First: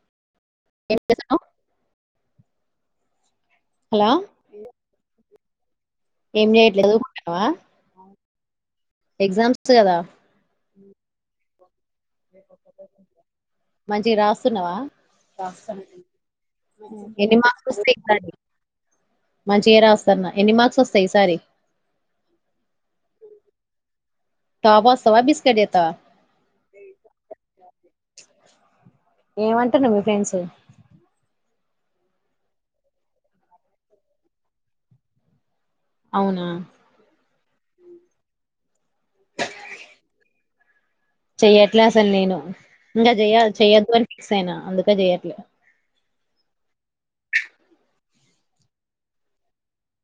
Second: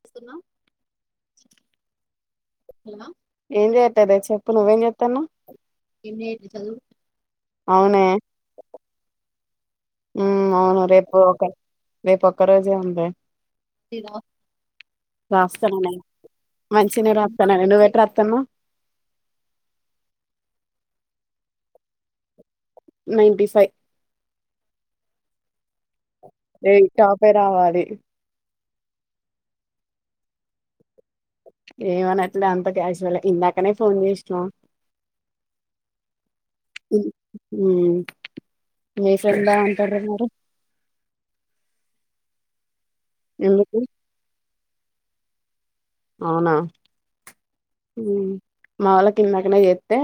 చేస్తున్నా. ఏం చేస్తున్నావ్ తిన్నా ఏం హలో చేయట్లే చెప్పు నువ్వేం చెత్తున్నవ్. ఏం చేయట్లే చదువుకుంటున్నావా అవునే. ఎగ్జామ్స్. వచ్చు కదా. ఉమ్ అవును రేపు ఒకటీ. మంచిగా రాస్తున్నావా రాస్తాను నేను మంచినే ఎన్ని రాస్తాననే మార్క్స్ వస్తాయి. నువ్వెట్ కానీ రాత్తన్నావ్ మంచిగా రాస్తాన్నా ఎన్ని మార్క్స్ వోస్ సే సారి. Ninety five. టాప్ వస్తావా బిస్కెట్ చేస్తావా ఏయ్ టాపే రావాలి. ఏం అంటున్నవ్ మీ ఫ్రెండ్స్ ఏమనట్లే అంత క్యాజువలే ఇందాకనే ఫోన్ చేసినా అవునా. ఉమ్ మెసిందా అంతర మరినారు. చెయ్యట్లే అసలు నేను. ఇంకా చెయ ఎందుకు చెయ్యొద్దు అని ఫిక్స్ అయినా. అందుకే చేయట్లే అవునా మా వాళ్ళకిందకనే చేత్తే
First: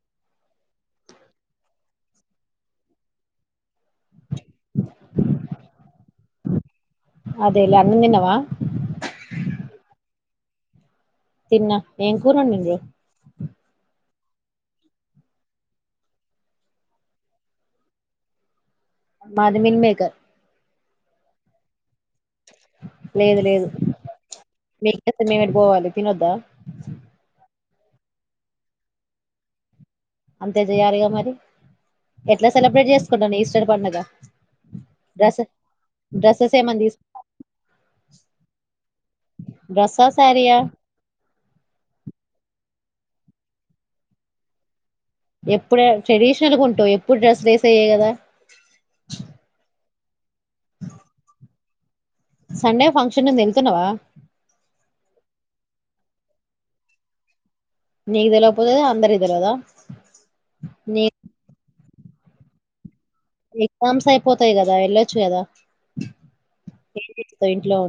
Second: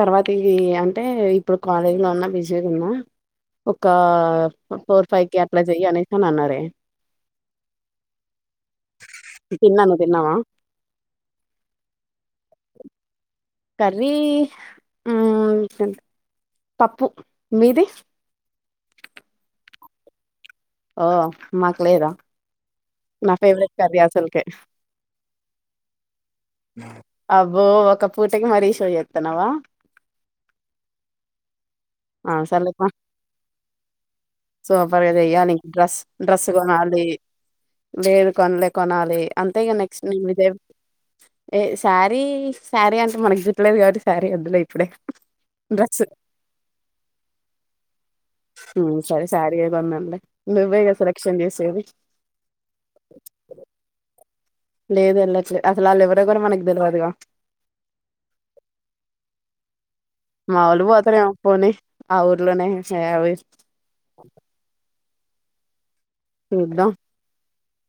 తర్వాతి చెయ్ అంటే ఇప్పుడు కాలేజ్లో ఉన్న బిసిగున్న ఒకా ఫోర్ ఫైవ్కి ఆట్ల చెయ్ అనేసి అన్నారే. అదేలే అన్నం తిన్నావా తిన్నాను తిన్నవా తిన్న. ఏం కూర వండింది. కర్రీ హ్మ్ గంతే పప్పు మీది మాది మిల్మేకర్ ఓ మాకు లేదా నా లేదు లేదు ఫేవరెట్ కర్రీ అసలుకే మికిచేస్తే మేం ఎటు పోవాలి తినొద్దా బో ఒక పూటకి మరీ షో చేత్తన్నావా అంతే చేయ్యాలిగా మరి ఆ ఎట్లా సర్లేపా సెలబ్రేట్ చేసుకుంటాను ఈస్టర్ పండుగ సూపర్ గా డ్రస్ చెయ్యాలి డ్రస్ డ్రస్ కొనాలి లేరు కొనలే కొనాలి అంతే ఇక నెక్స్ట్ డ్రస్సా నేను ఇదే శారీయా ఏ శారీ శారీ అంటే మనకు జుట్టు లేదు కాబటి శారీ వొద్దులే ఇప్పుడే ఎప్పుడె డ్రెస్ ట్రెడిషనల్గంటావు ఎప్పుడు డ్రెస్ వేసేయే కదా సరే శారీ ఏ కొందాంలే నువ్వేగా సెలక్షన్ చేసేది సండే ఫంక్షన్ ఉంది వెళ్తున్నావా లేదు వెళ్ళట్లే అసలు వాళ్ళు ఎవరో కూడా మనకు తెలువదుగా నీకు తెలవకపోతే అందరికీ తెలవదా మావోళ్ళు పోతారేమో పోనీ ఆ ఊర్లోనే ఏ, అవి ఎగ్సామ్స్ అయిపోతాయి కదా ఎల్లో చ్చేదా చూద్దాం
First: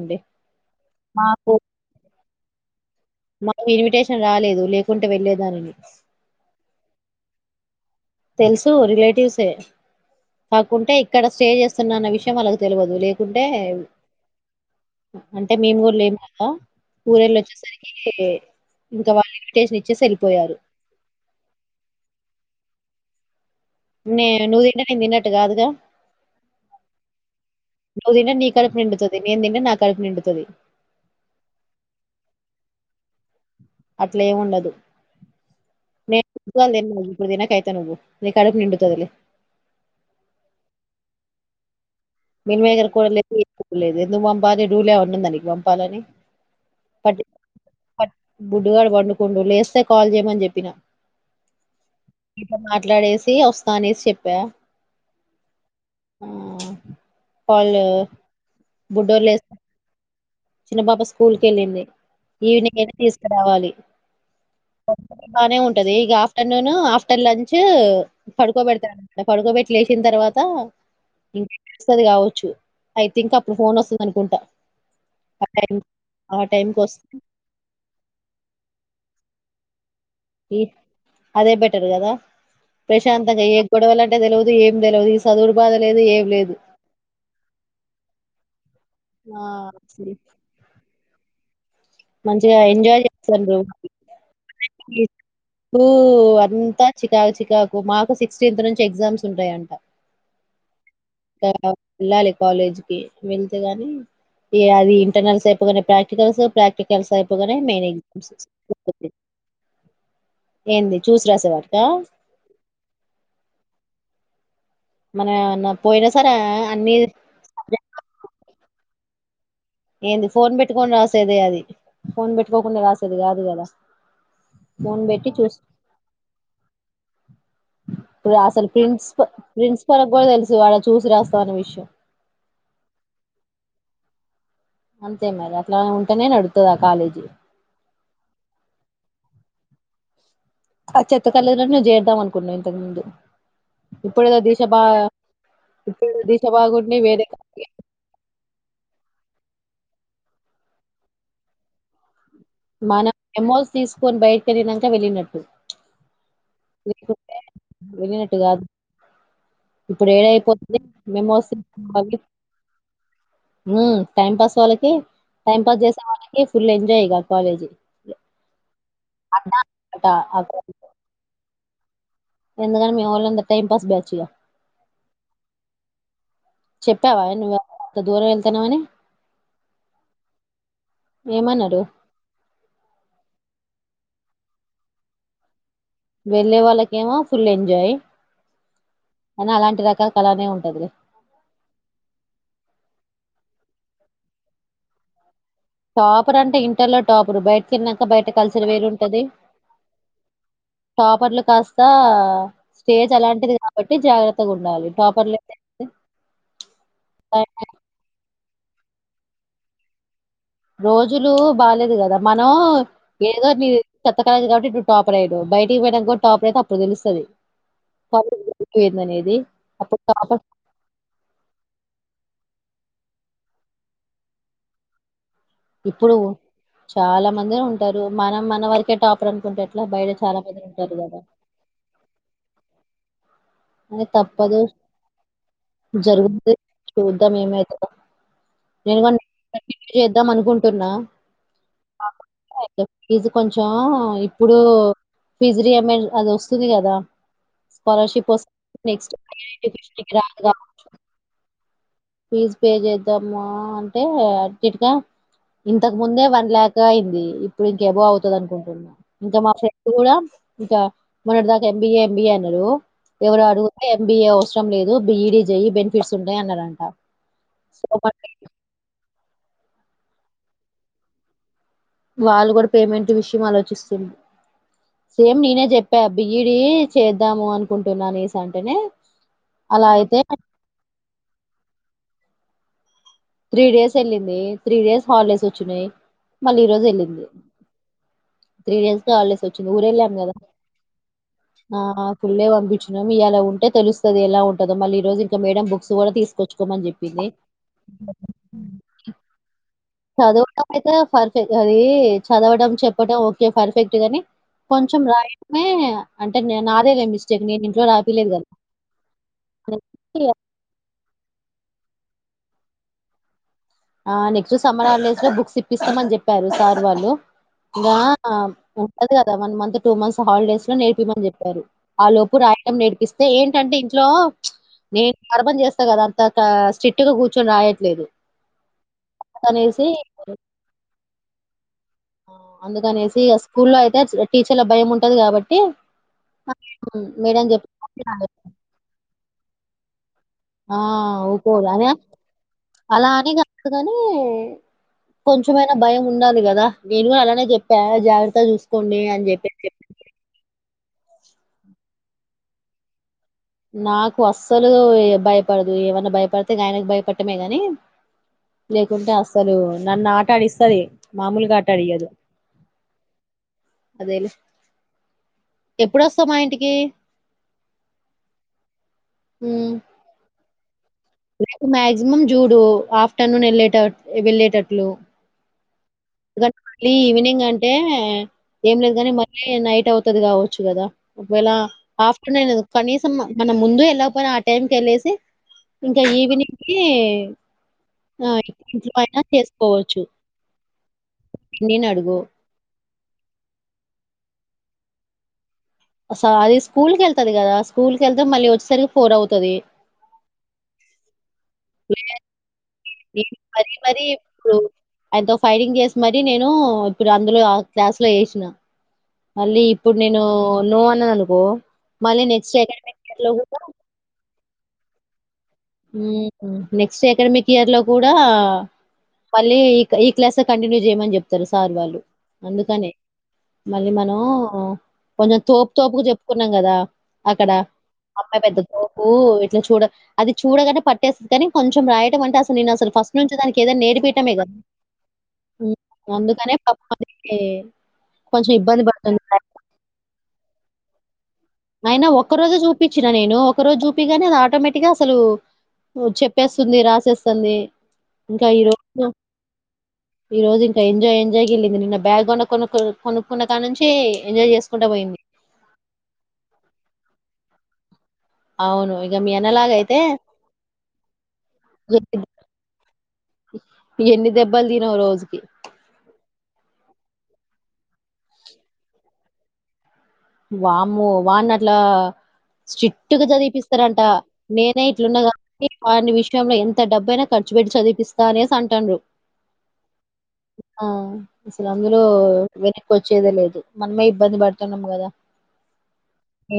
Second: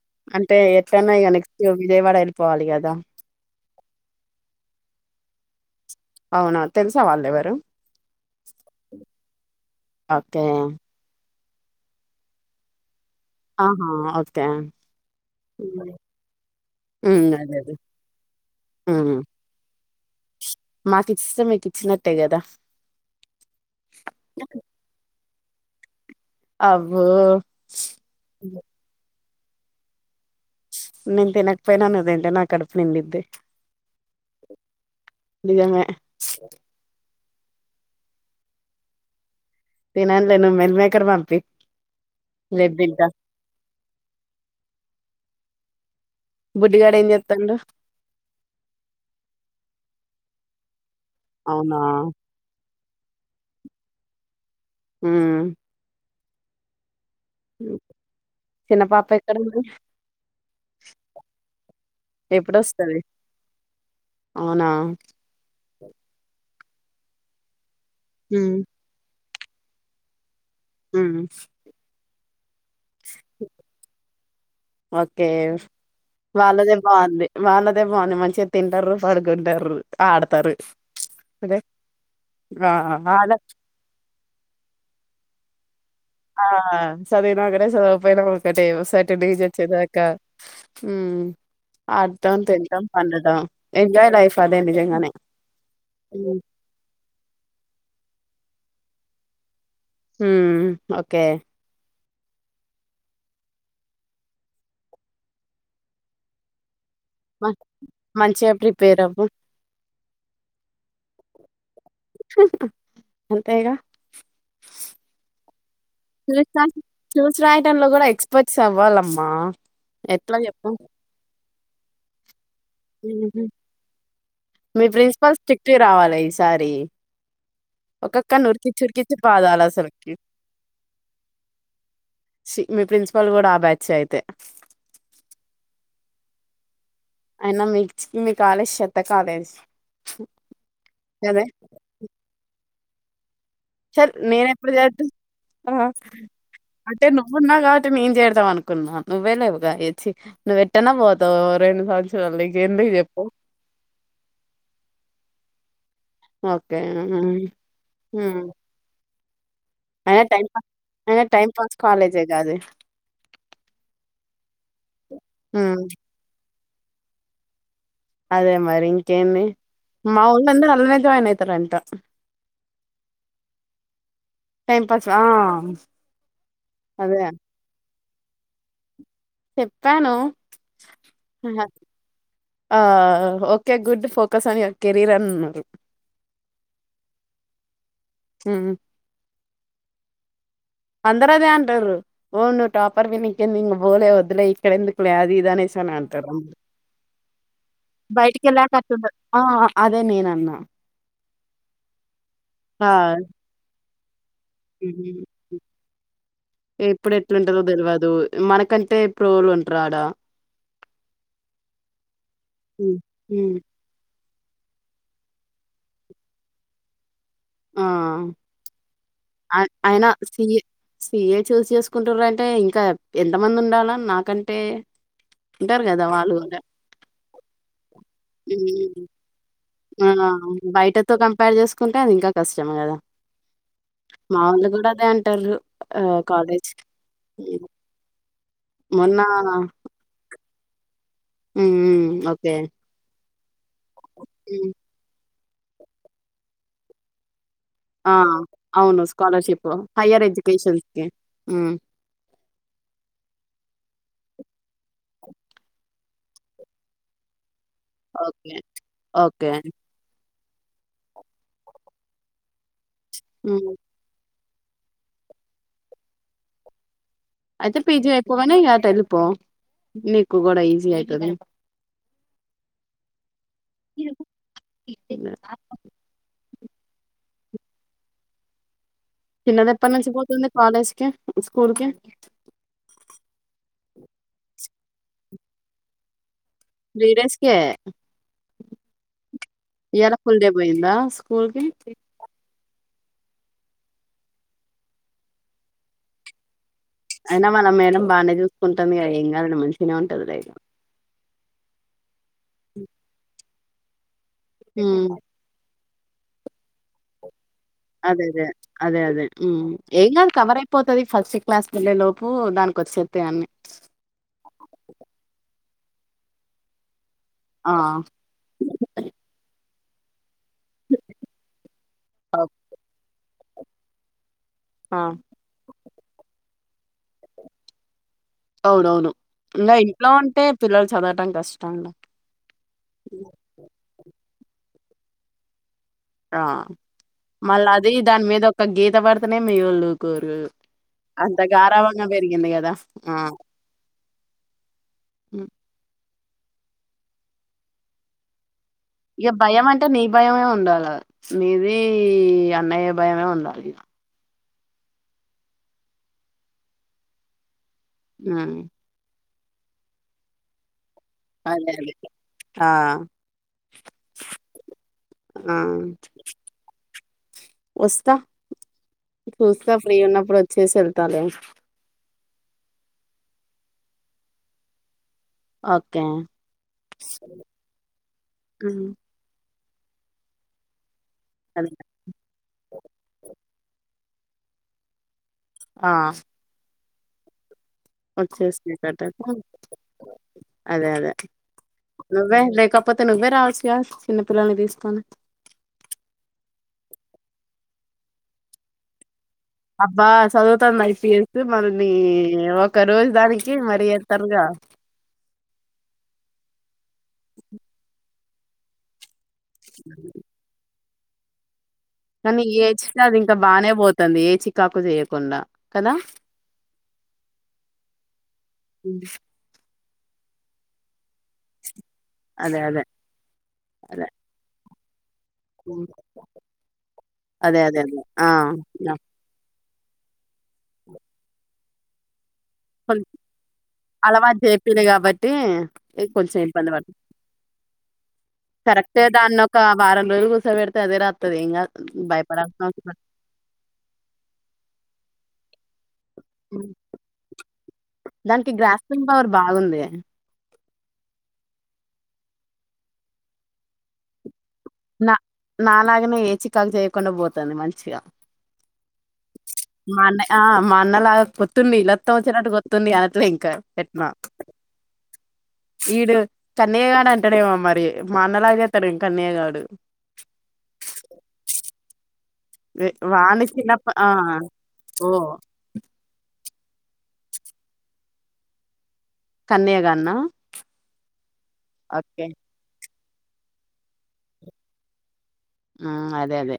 ఉండి అంటే ఎట్లన్నా ఇగ మాకు నెక్స్ట్ విజయవాడ ఎల్ పోవాలి కద మాకు ఇన్విటేషన్ రాలేదు లేకుంటే వెళ్లేదానిని అవునా తెలుసా వాళ్ళు ఎవరు తెలుసు రిలేటివ్సే ఓకే కాకుంటే ఇక్కడ స్టే చేస్తున్నా అన్న విషయం వాళ్ళకు తెలవదు లే కుంటే ఆహా ఓకే అంటే మేము కూడా లేం కదా హ్మ్ అదే అదే ఊరెళ్ళొచ్చేసరికి ఇంక వాళ్ళు ఇన్విటేషన్ ఇ చ్చేస్ ఎళ్ళిపోయారు మాకు ఇచ్చిస్సే మీకిచ్చినట్టే కదా నే నువ్ తింటే నే తిన్నట్ ట్ట్ కాదుగా అబ్బో నువ్వు తింటే నీ కడుపు నిండుతది. నేను తింటే నా కడుపు నిండుతది నేన్ తినక పొయ్ నా నువ్ తింటే నా కడుపు నిండిద్ది అట్లా ఏముండదు నిజమే నే [unintelligible] ఇప్పుడు తినకైతే నువ్వు నీ కడుపు నిండుతాది లే తనను లే నువ్ మీల్ మేకర్ పంపి మీల్ రేపు మేకర్ తింటా కూర లేదు [unintelligible] లేదు ఎందుకు పంపాలి రూల్లేమన్నుందా నీ పంపాలని బుడ్డిగాడు ఏం పట్టి చేత్తండు ప బుడ్డుగాడు పండుకుండు లేస్తే కాల్ చెయ్యమని చెప్పినా అవునా ట్లాడేసి వస్తా అనేసి చెప్పా ఉ ఊ పలు చిన్న పాప ఎక్కడ ఉంది చిన్న పాప స్కూల్కి ఏళ్ళింది ఈవినింగ్ వెళ్ళి ఎప్పుడొస్తది తీసుకురావాలి అవునా తానే ఉన్ టది ఇగ అఫ్టర్నూను ఆఫ్టర్ లంచు హ్మ్ పడుకోబడతా పడుకోబెట్టి లేసిన తర్వాత తా హ్మ్ [unintelligible] స్తది కావచ్చు ఐ థింక్ ఇంకా అప్పుడు ఫోన్ వస్తుంది అనుకుంటా ఓకే ఆ టైం ఆ టైం వాళ్ళదే కి వస్తుంది బాగుంది వాళ్ళదే బాగుంది మంచిగా తింటారు పాడుకుంటారు ఈ అదే బెటర్ కదా ఆ ఆడ ప్రశాంతంగా ఏ గొడవలు అంటే తెలియదు ఏమి తెలిదు ఈ చదువులు ఆ చదివనా ఒకటే చదవకపోయినా ఒకటే సర్టెన్ ఏజ్ ఆ వచ్చేదాకా అసలు ఉ మంచిగా ఎంజాయ్ చేస్తాన్నారు ఎంజాయ్ లైఫ్ అదే నిజంగానే [unintelligible] కు హ్మ్ అంతా చికాకు చికాకు మాకు సిక్స్టీన్త్ నుంచి ఎగ్జామ్స్ ఉంటాయంట ఉ ఓకే ఇంకా వెళ్ళాలి కాలేజ్ కి వెళ్తే గానీ ఏ అది ఇంటర్నల్ అయిపోతానే ప్రాక్టికల్స్ ప్ర క్లస్ అయిపో మ గానే మెయిన్ ఎగ్జామ్స్ మంచిగా ప్రిపేర్ అవ్వు ఏంది చూసి రాసేవారు అంతేగా మన న్న పోయినా సరీ అన్ని ముప్పతి సవ్వాలమ్మా ఏంది ఫోన్ పెట్టుకోని రాసేదే అది ఫోన్ బే ఉ మీ ఫోన్ పెట్టి ప్రిన్సిపల్ చూసి స్ట్రిక్ట్ రావాలే ఈసారి ఇప్పుడు ఒకొక్కరిని అసలు ఉరికిచ్చి ఉరికిచ్చి ప్రిన్సిప బదాలి ప్రిన్సిపల్ అసలీకి కూడా తెలుసు వాడ చూసి రాస్తాం అనే విషయం సీ మీ ప్రిన్సిపల్ కూడా ఆ బ్యాచ్ చ్చయితే అంతే మరి అట్లా ఉంటేనే నడుతది కాలేజీ అయినా మీక్ మీ కాలేజ్ చెత్త కాలేజ్ ఆ చెత్త గదే. కలేజ్ లోనే నువ్వు చేరుద్దాం అనుకున్నావు బంధు చల్ నేన ఎప్పుడు చేరత ఆ ఇప్పుడు దిశ బాగుండి అంటే వేరే నువ్వున్నావు కాబట్టి నేను చేరాతాం అనుకు న్నా నువ్వే లేవు కాయచ్చి నువ్ ఎట్టన్న పోతావ్ రెండు సార్లు మనం ఎమోల్స్ తీసుకొని బయటకెళ్ళినంక వెళ్ళినట్టు ఓకే లేకుంటే వెళ్ళినట్టు మ్మ్ కాదు ఇప్పుడు ఏడయిపోతుంది అయినా మేము టైం వస్త పాస్ మళ్ళీ కాలేజేగా అది. టైం పాస్ వాళ్ళకి టైమ్ పాస్ హ్మ్. జేసే వాళ్ళకి ఫుల్ ఎంజాయ్ ఇగా కాలేజ్ అదే మరి ఇంకేన్ని మాఊల్ అట అంద అల్నే జాయిన్ అయితార అంత ఆ ఎందుకని మే ఓన్లీంత టైం పాస్ బ్యాచ్గా టైం పాస్ ఆ! అదే చెప్పావా నువ ఇ దూరం వెళ్తుాన్నామని చెప్పాను ఏమన్నారు ఆ ఓకే గుడ్ ఫోకస్ అని కెరీర్ అని ఆన్నారు వెళ్ళే వాళ్ళకి ఏమో ఫుల్ ఎంజాయ్ మ్మ్ అని అలాంటి రకాల కనే ఉన్ పంద్ర ద అన్ ర టాపర్ విని ంది పోలే వద్దులే ఇక్కడెందుకులే అది ఇది అనేసి అని అంటారు టాపర్ అందరు అంటే ఇంటర్ లో టాపర్ బయటకి వెళ్ళాక బయట కలిసిన బయటికెళ్ళాక వేరు అట్లుండదు ఉంటది ఆ అదే నేనన్నా టాపర్లు కాస్త స్టేజ్ అలాంటిది కాబట్టి జాగ్రత్త ఇప్పుడు ఎట్లుంటందో తెల్వదు మనకంటే ప్రోలు ఉంటారు ఆడా రోజులు బాలేదు కదా మనం ఉమ్ ఏదో ఉమ్ నీ ాల కాట్టి ఇటు టాపరైడు బయటికి పోయడానికి కూడా టాపర్ అయితే అప్పుడు తెలుస్తది ఆ కాలేజ్ ఏందనేది అప్పుడు అయినా స టాపర్ సిఏ చూసి చేసుకుంటారంటే అంటే ఇంకా ఎంత మంది ఉండాలా నాకంటే ఉంటారు కదా ఇప్పుడు వాళ్ళు కూడా చాలా మంది ఉంటారు మనం మన వరకే హ్మ్. టాపర్ అనుకుంటారు ఆ బయటతో కంపేర్ చేసుకుంటే అది ఇంకా కష్టం కదా అని మా తప్పదు వాళ్ళు కూడా అదే అంటారు ఆ జరుగుంది కాలేజ్ చూద్దాం ఏమైతదో నేను మొన్న చేద్దాం అనుకుంట్ కొన్నా మ్మ్ ఓకే కొంచం ఇప్పుడూ హ్మ్. ఫిజరియామెల్ అది వస్తుంది కదా ఆ! స్కాలర్షిప్ వస్త అవును. నెక్స్ట్ స్కాలర్‌షిప్ [unintelligible] హైయర్ ఎడ్యుకేషన్స్‌కి. హ్మ్. గ్రాండ్గాఫీజ్ పే చేద్దామా అంటే ఇంకా ఇంటర్ ముందే వన్ ల్యాక్ అయింది. ఇప్పుడు ఇంక అబొవ్ అవుతుంది ఓకే. అనుకుంటున్నా ఇంకా మా ఓకే. ఫ్రెండ్ కూడా ఇంకా మొన్నటి దాకా ఎంబీఏ ఎంబీఏ అన్నారు. ఎవరు హ్మ్. అడుగుతే ఎంబిఏ అవ సరం లేదు బీ డీ చెయ్యి బెనిఫిట్స్ ఉంటాయి అన్నారంట అయితే సో పిజీ మరి అయిపోగానే అటెల్లిపో నీకు కూడా ఈజీ అయితది. వాళ్ళు కూడా పేమెంట్ విషయం ఆలోచిస్తుంది సేమ్ నేనే చెప్పా బిఈ ఇది చేద్దాము అనుకుంటున్నానేసి అంటనే చిన్నది ఎప్పటి నుంచి పోతుంది కాలేజ్ కి స్కూల్ కి త్రీ డేస్ వెళ్ళింది. త్రీ డేస్ హాలిడేస్ వచ్చినయి. మళ్ళీ ఈ రోజు వెళ్ళింది. డేస్‌కే. త్రీ డేస్ కే హాలిడేస్ వచ్చింది ఊర వెళ్ళాం ఇయాల కదా ఫుల్ డే పోయిందా స్కూల్‌కి? ఆ ఫుల్ డే పంపి ఇయలా ఉంటే తెలుస్తది ఎలా ఉంటదో మళ్ళీ ఈ రోజు ఇంక మేడం బుక్స్ కూడా తీసుకోచ్చు కోమని చెప్పింది అనే చూసుకుంటంది ఏం కాదండి మంచిగనే ఉంటంది లేైఫ్ తే ఇగ అది చదవడం చెప్పడం ఓకే ఫర్ఫెక్ట్ గానీ కొంచం హ్మ్. రైటే అంటే నే నాదేలే మిస్ అదే అదే అదే అదే ఊ ఏం నెక్స్ట్ కాదు కవరయిపోతది. ఫస్ట్ క్లాస్ కెళ్ళే లోపు దానికి వచ్చేత్తాయన్ని డి ఇపిస్తామని చెప్పారు సార్ వాళ్ళు ఇంకా ఆ! ఉంటది కదా one month two months holidays లో నేర్పిమని చెప్పారు. ఆ లోపు రాయటం నేర్పిస్త అదే ఏంటంటే ఇంట్లో ఆ! నేను గర్బం చేస్తా కదా అ త స్ట్రిక్ట్గా కూర్చొని రాయట్లేదు అవునవును ఇంగా అందుకనేసి ఇంట్లో ఉంటే పిల్లలు చదవటం కష్టం ఆ అందుకనేసి ఇగ స్కూల్లో అయితే టీచర్ల భయం ఉంటది గాబట్టి ఆ మళ్ళ అది దాని మీద ఒక గీత భర్తనే మీ ఓళ్ళు ఆ ఊకోదు అద పెరిగింది గదా! అలా ఆ! అని కాదుగాని హ్మ్. కొంచమైనా భయం ఉండాలి కదా నేను అలానే చెప్పా జాగ్రత్త చూస్తా ఇఅ భయం అంటే నీ భయమే ఉండాలి మీది అన్నయ్య భయమే ఉంది నాకు అస్ లు భయపడదు ఏమన్న భయపడితే గాయనకి భయపడమే గాని హ్మ్. లేకుంటే వస్త అసలు నన్ను ఆటాడిస్తది ఆ అదేలే మ్ ఎప్పుడొస్తావ్ మా ఇంటికి ఒస్త సూస్త ఫ్రీ ఉన్నప్పుడు చేసెల్ మాక్సిమం జూడు ఆఫ్టర్నూన్ వెళ్ళేట వెళ్ళేటట్లు ఓకే. ఎందుకంటే మళ్ళీ ఈవినింగ్ అంటే ఏం హ్మ్. లేదు కాని మళ్ళీ నైట్ ట్ అవుతుది గావచ్చు గదా ఒకవేళ అదే. ఆఫ్టర్నూన్ కనీసం మన ముందు ఎలా ఆ టైమ్ కేలేసి ఇంకా ఈవినింగ్ ఈ చ్చేసిన్నట్టయితే అదే అదే పిన్నినడుగు. నువ్వే లేకపోతే నువ్వే రావచ్చుుగ చిన్న పిలల్ల్ని తీ స్తాను అస అది స్కూల్ క ఎళ్తుది కదా స్కూల్ క వెళ్తే మళ్ళీ వచ్చేసరికి ఫోర్ అవు అబ్బా చదువుతన్నాయి స మరినీ లే ఒక రోజు నేను దానికి మరీ మరి ఎ మరీ తరుగా ఇప్పుడు నూ ఇప్పుడు అందులో ఆ క్లాస్ లో ఏశి నా అల్లి ఇప్పుడు నేను నో [inaudible] అనుకో కానీ ఏచినది ఇంకా బాగానే పోతంది ఏచి తకు చేయకుండా కదా! మ్మ్ నెక్స్ట్ అకాడమిక్ ఇయర్ లో కూడా హ్మ్. మళ్ళీ ఈ క్లాస్ కంటిన్యూ చేయమని చెప్ ఇస్తారు సార్ వాళ్ళు అదే. అదే. అందుకని మళ్ళీ అదే. మనం ఓ కొంచెం తోపు తోపుకు చెప్పుకున్నాం కదా అక్కడ అదే. అదే. అదే. ఆ! అమ్మాయి పెద్ద యాహ్! తోపు చూడ అది చూడగానే పట్టేసిద్ధి ఆనీ కొంచెం రాయడం అంట కొం అలవాట్ చేప్పిన కాబట్టి హ్మ్. కొంచెం అందుకనే ఇబ్బంది పాపం పడతంది అది కొంచెం ఇబ్బంది కరెక్ట్గా పడుతుంది. దాన్ని ఒక వారం రోజులు కూస పెడ్ ద రా అయినా ఒక్క రోజు చూపించిన నేను ఒక రోజు చూపిగానే అది ఆటోమేటిక్గా అసలు చెప్పేస్తుంది రాసేస్తుంది ఇంకా దానికి ఈ గ్రాస్పింగ్ పవర్ బాగుంది ఎంజాయ ఎంజాయ్కి వెళ్ళి నిన్న బక్గ్రౌండ్ కొ కొనుక్కున్న కాని నుంచి ఎంజాయ్ చేస్ నా నాాలగనే ఏచి ఇక్కగా చేయకుండా పోతంది మంచిగా అవును ఇక మీ అన్నలాగా అయితే మా అన్న ఆ మా అన్న లాగా కొత్తుంది లొత్తం ఎన్ని వచ్చినట్టు కొత్తుంది అనట్లో ఇంకా పెట్నా ఎన్ని దెబ్బలు తినవు రోజుకి ఈడు కన్నిగగాడంటడేమో మరి మా అన్నలాగచేత్తడు ఇం కన్నేగాడు. వాము వానట్లా వే స్ట్రిక్ట్ గా వాని చిన్నప్ప చదివిపిస్తారంట ఆ నేనే ఓ ఇట్లున్నా కాబనీ వాని విషయంలో ఎంత్ ఇంత డబ్బైయినా ఖర్చు పెట్ చదిపిస్తా అనే అంటాన్నారు కన్నయ్యగాన్న ఆ అసలు అందులో ఓకే వచ్చేదే లేదు మనమే ఇబ్బంది పడుతున్నాం కదా మ్మ్ అదే అదే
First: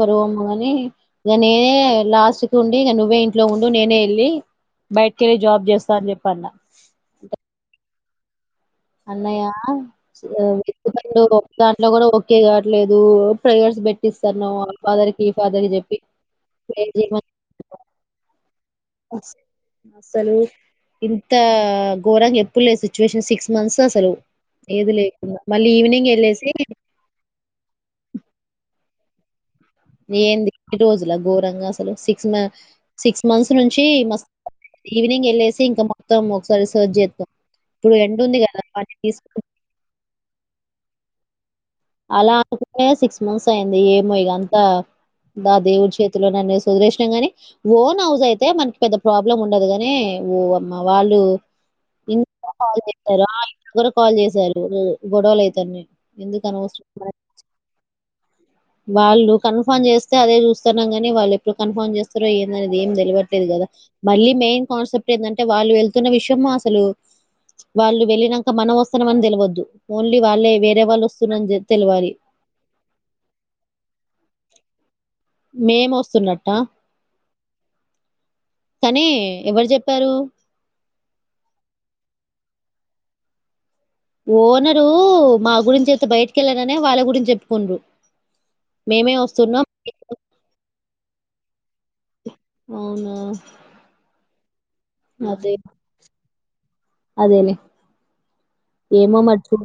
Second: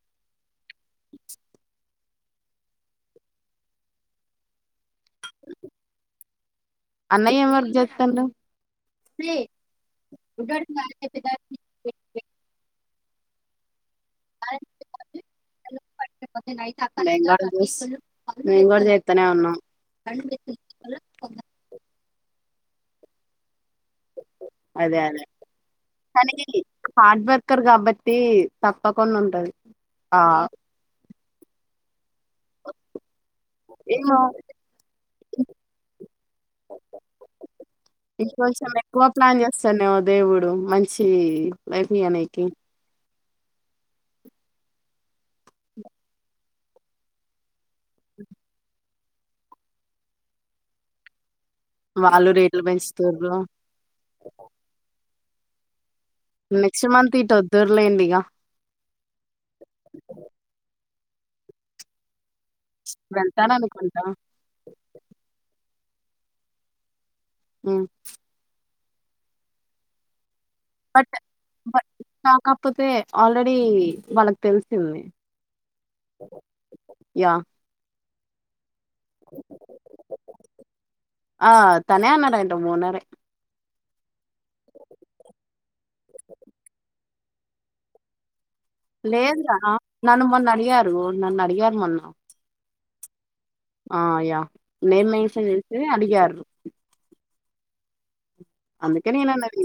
పరువమ్మ కాని ఇ నేనే లాస్ట్ క ఉండి నువ్వే ఇంట్లో ఉండు నేనే వెళ్ళి బయటకెళ్ళి జాబ్ చేస్తా అని చెప్ప అన్న హలో అన్నయ వెండు దాంట్లో కూడా ఒకే కావట్లేదు మ్మ్ ప్రేయర్స్ బెట్ స్తున్నా ఫాదర్ కి ఫాదర్ కి చెప్పి మేం కూడా చూస్ మేం కూడా చేత్తనే ఉన్నాం అసలు ఇంత ఘోరంగా ఏప్ పులే సిచ్యువేషన్ సిక్స్ మన్సాసలు అదే అదే పనికెళ్ళి హాడ్ వర్కర్ కాబట్టి త. పకుండుంటది ఏంది [unintelligible] రోజుల ఘోరంగా అసలు సిక్స్ మ్యా సిక్స్ మంత్స్ నుంచి మస్ ఈవినింగెళ్ళేసి ఇంకా మొత్తం ఒక్సారి సర్చ్ జేత్తాం ఇప్పుడు ఎండుంది కదా [unintelligible] వాసుకు డు మంచి లైఫ్ అలా ఇయ్యనీకి [unintelligible] సిక్స్ మంత్సైంది ఏమో ఇగంతా బ దేవుడి చేతిలోననేసి వదిలేష్నం గాని. ఓన్ హౌజైతే మన్కి పెద్ద ప్రాబ్లముండదు గాని ఓ అమ్మ వాళ్ళు. ఇ వాళ్ళు [unintelligible] రేట్లు కాల్ జేత్తారా పెంచుతుర్రు [unintelligible] కాల్ జేశారు గొడవలయ్తాన్నాయ్ నెక్స్ట్ మంత్ ఇటొద్దుర్లేండిగ. వాళ్ళు కన్ఫామ్ జేస్తే అదే జూస్తన్నాం గా. ని వాళ్ళెప్పుడు కన్ఫామ్ జేస్ ఇప్పుడే ఏందనేది ఏంతెలవట్లేదు గదా వెళ్తారనుకుంటా మళ్ళీ మెయ్న్ కాన్సెప్ట్ ఏందంటే వాళ్ళు వెల్. తున్న విషమా అసలు. హ్మ్ వాళ్ళు వెళ్ళినంక మనం వొస్ కొంతమంది తెలవద్దు ఓన్లీ వాళ్ళే వేరే వాళ్ళు బట్ వస్తున్నారని బట్ తెలవాలి సౌకాప్పొతే ఆల్రెడీ. వాళ్ళక్ తెలిసింది మేమొస్తున్నట్టా యా కనీ ఎవర్ జెప్పారు. ట మూన్నరే ఓనరు మా గురించెత్తే బయటికెళ్ళగానే వాళ్ళ గురించెప్పుకుండ్రు. లేదురా నన్ను మొన్న అడిగారు నన్నడిగారు మొన్న. ఔను ఆ యా నేమ్ మెన్షన్ చేసి అడిగార్రు. అదేలే ఏమో నేను మరి అన్నది చూడు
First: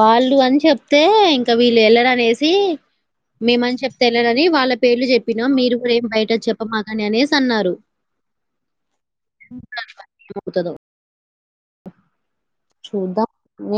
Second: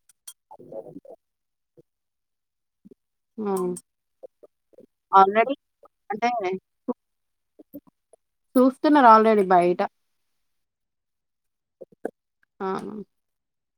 వాళ్ళు అని చెప్తే ఇంకా వీళ్ వీల్లు ఎల్లర నేసి హ్మ్ మేమని చెప్తే ఎల్లరని వాళ్ళ పేర్లు చెప్పినాం ఆల్రెడీ మీరు కూడా ఏం అంటే బయట చెప్పమాకని అనేసి అన్నారు చూస్తున్నారు ఆల్రెడీ బయట ఏమవుతదో ఆ ఏ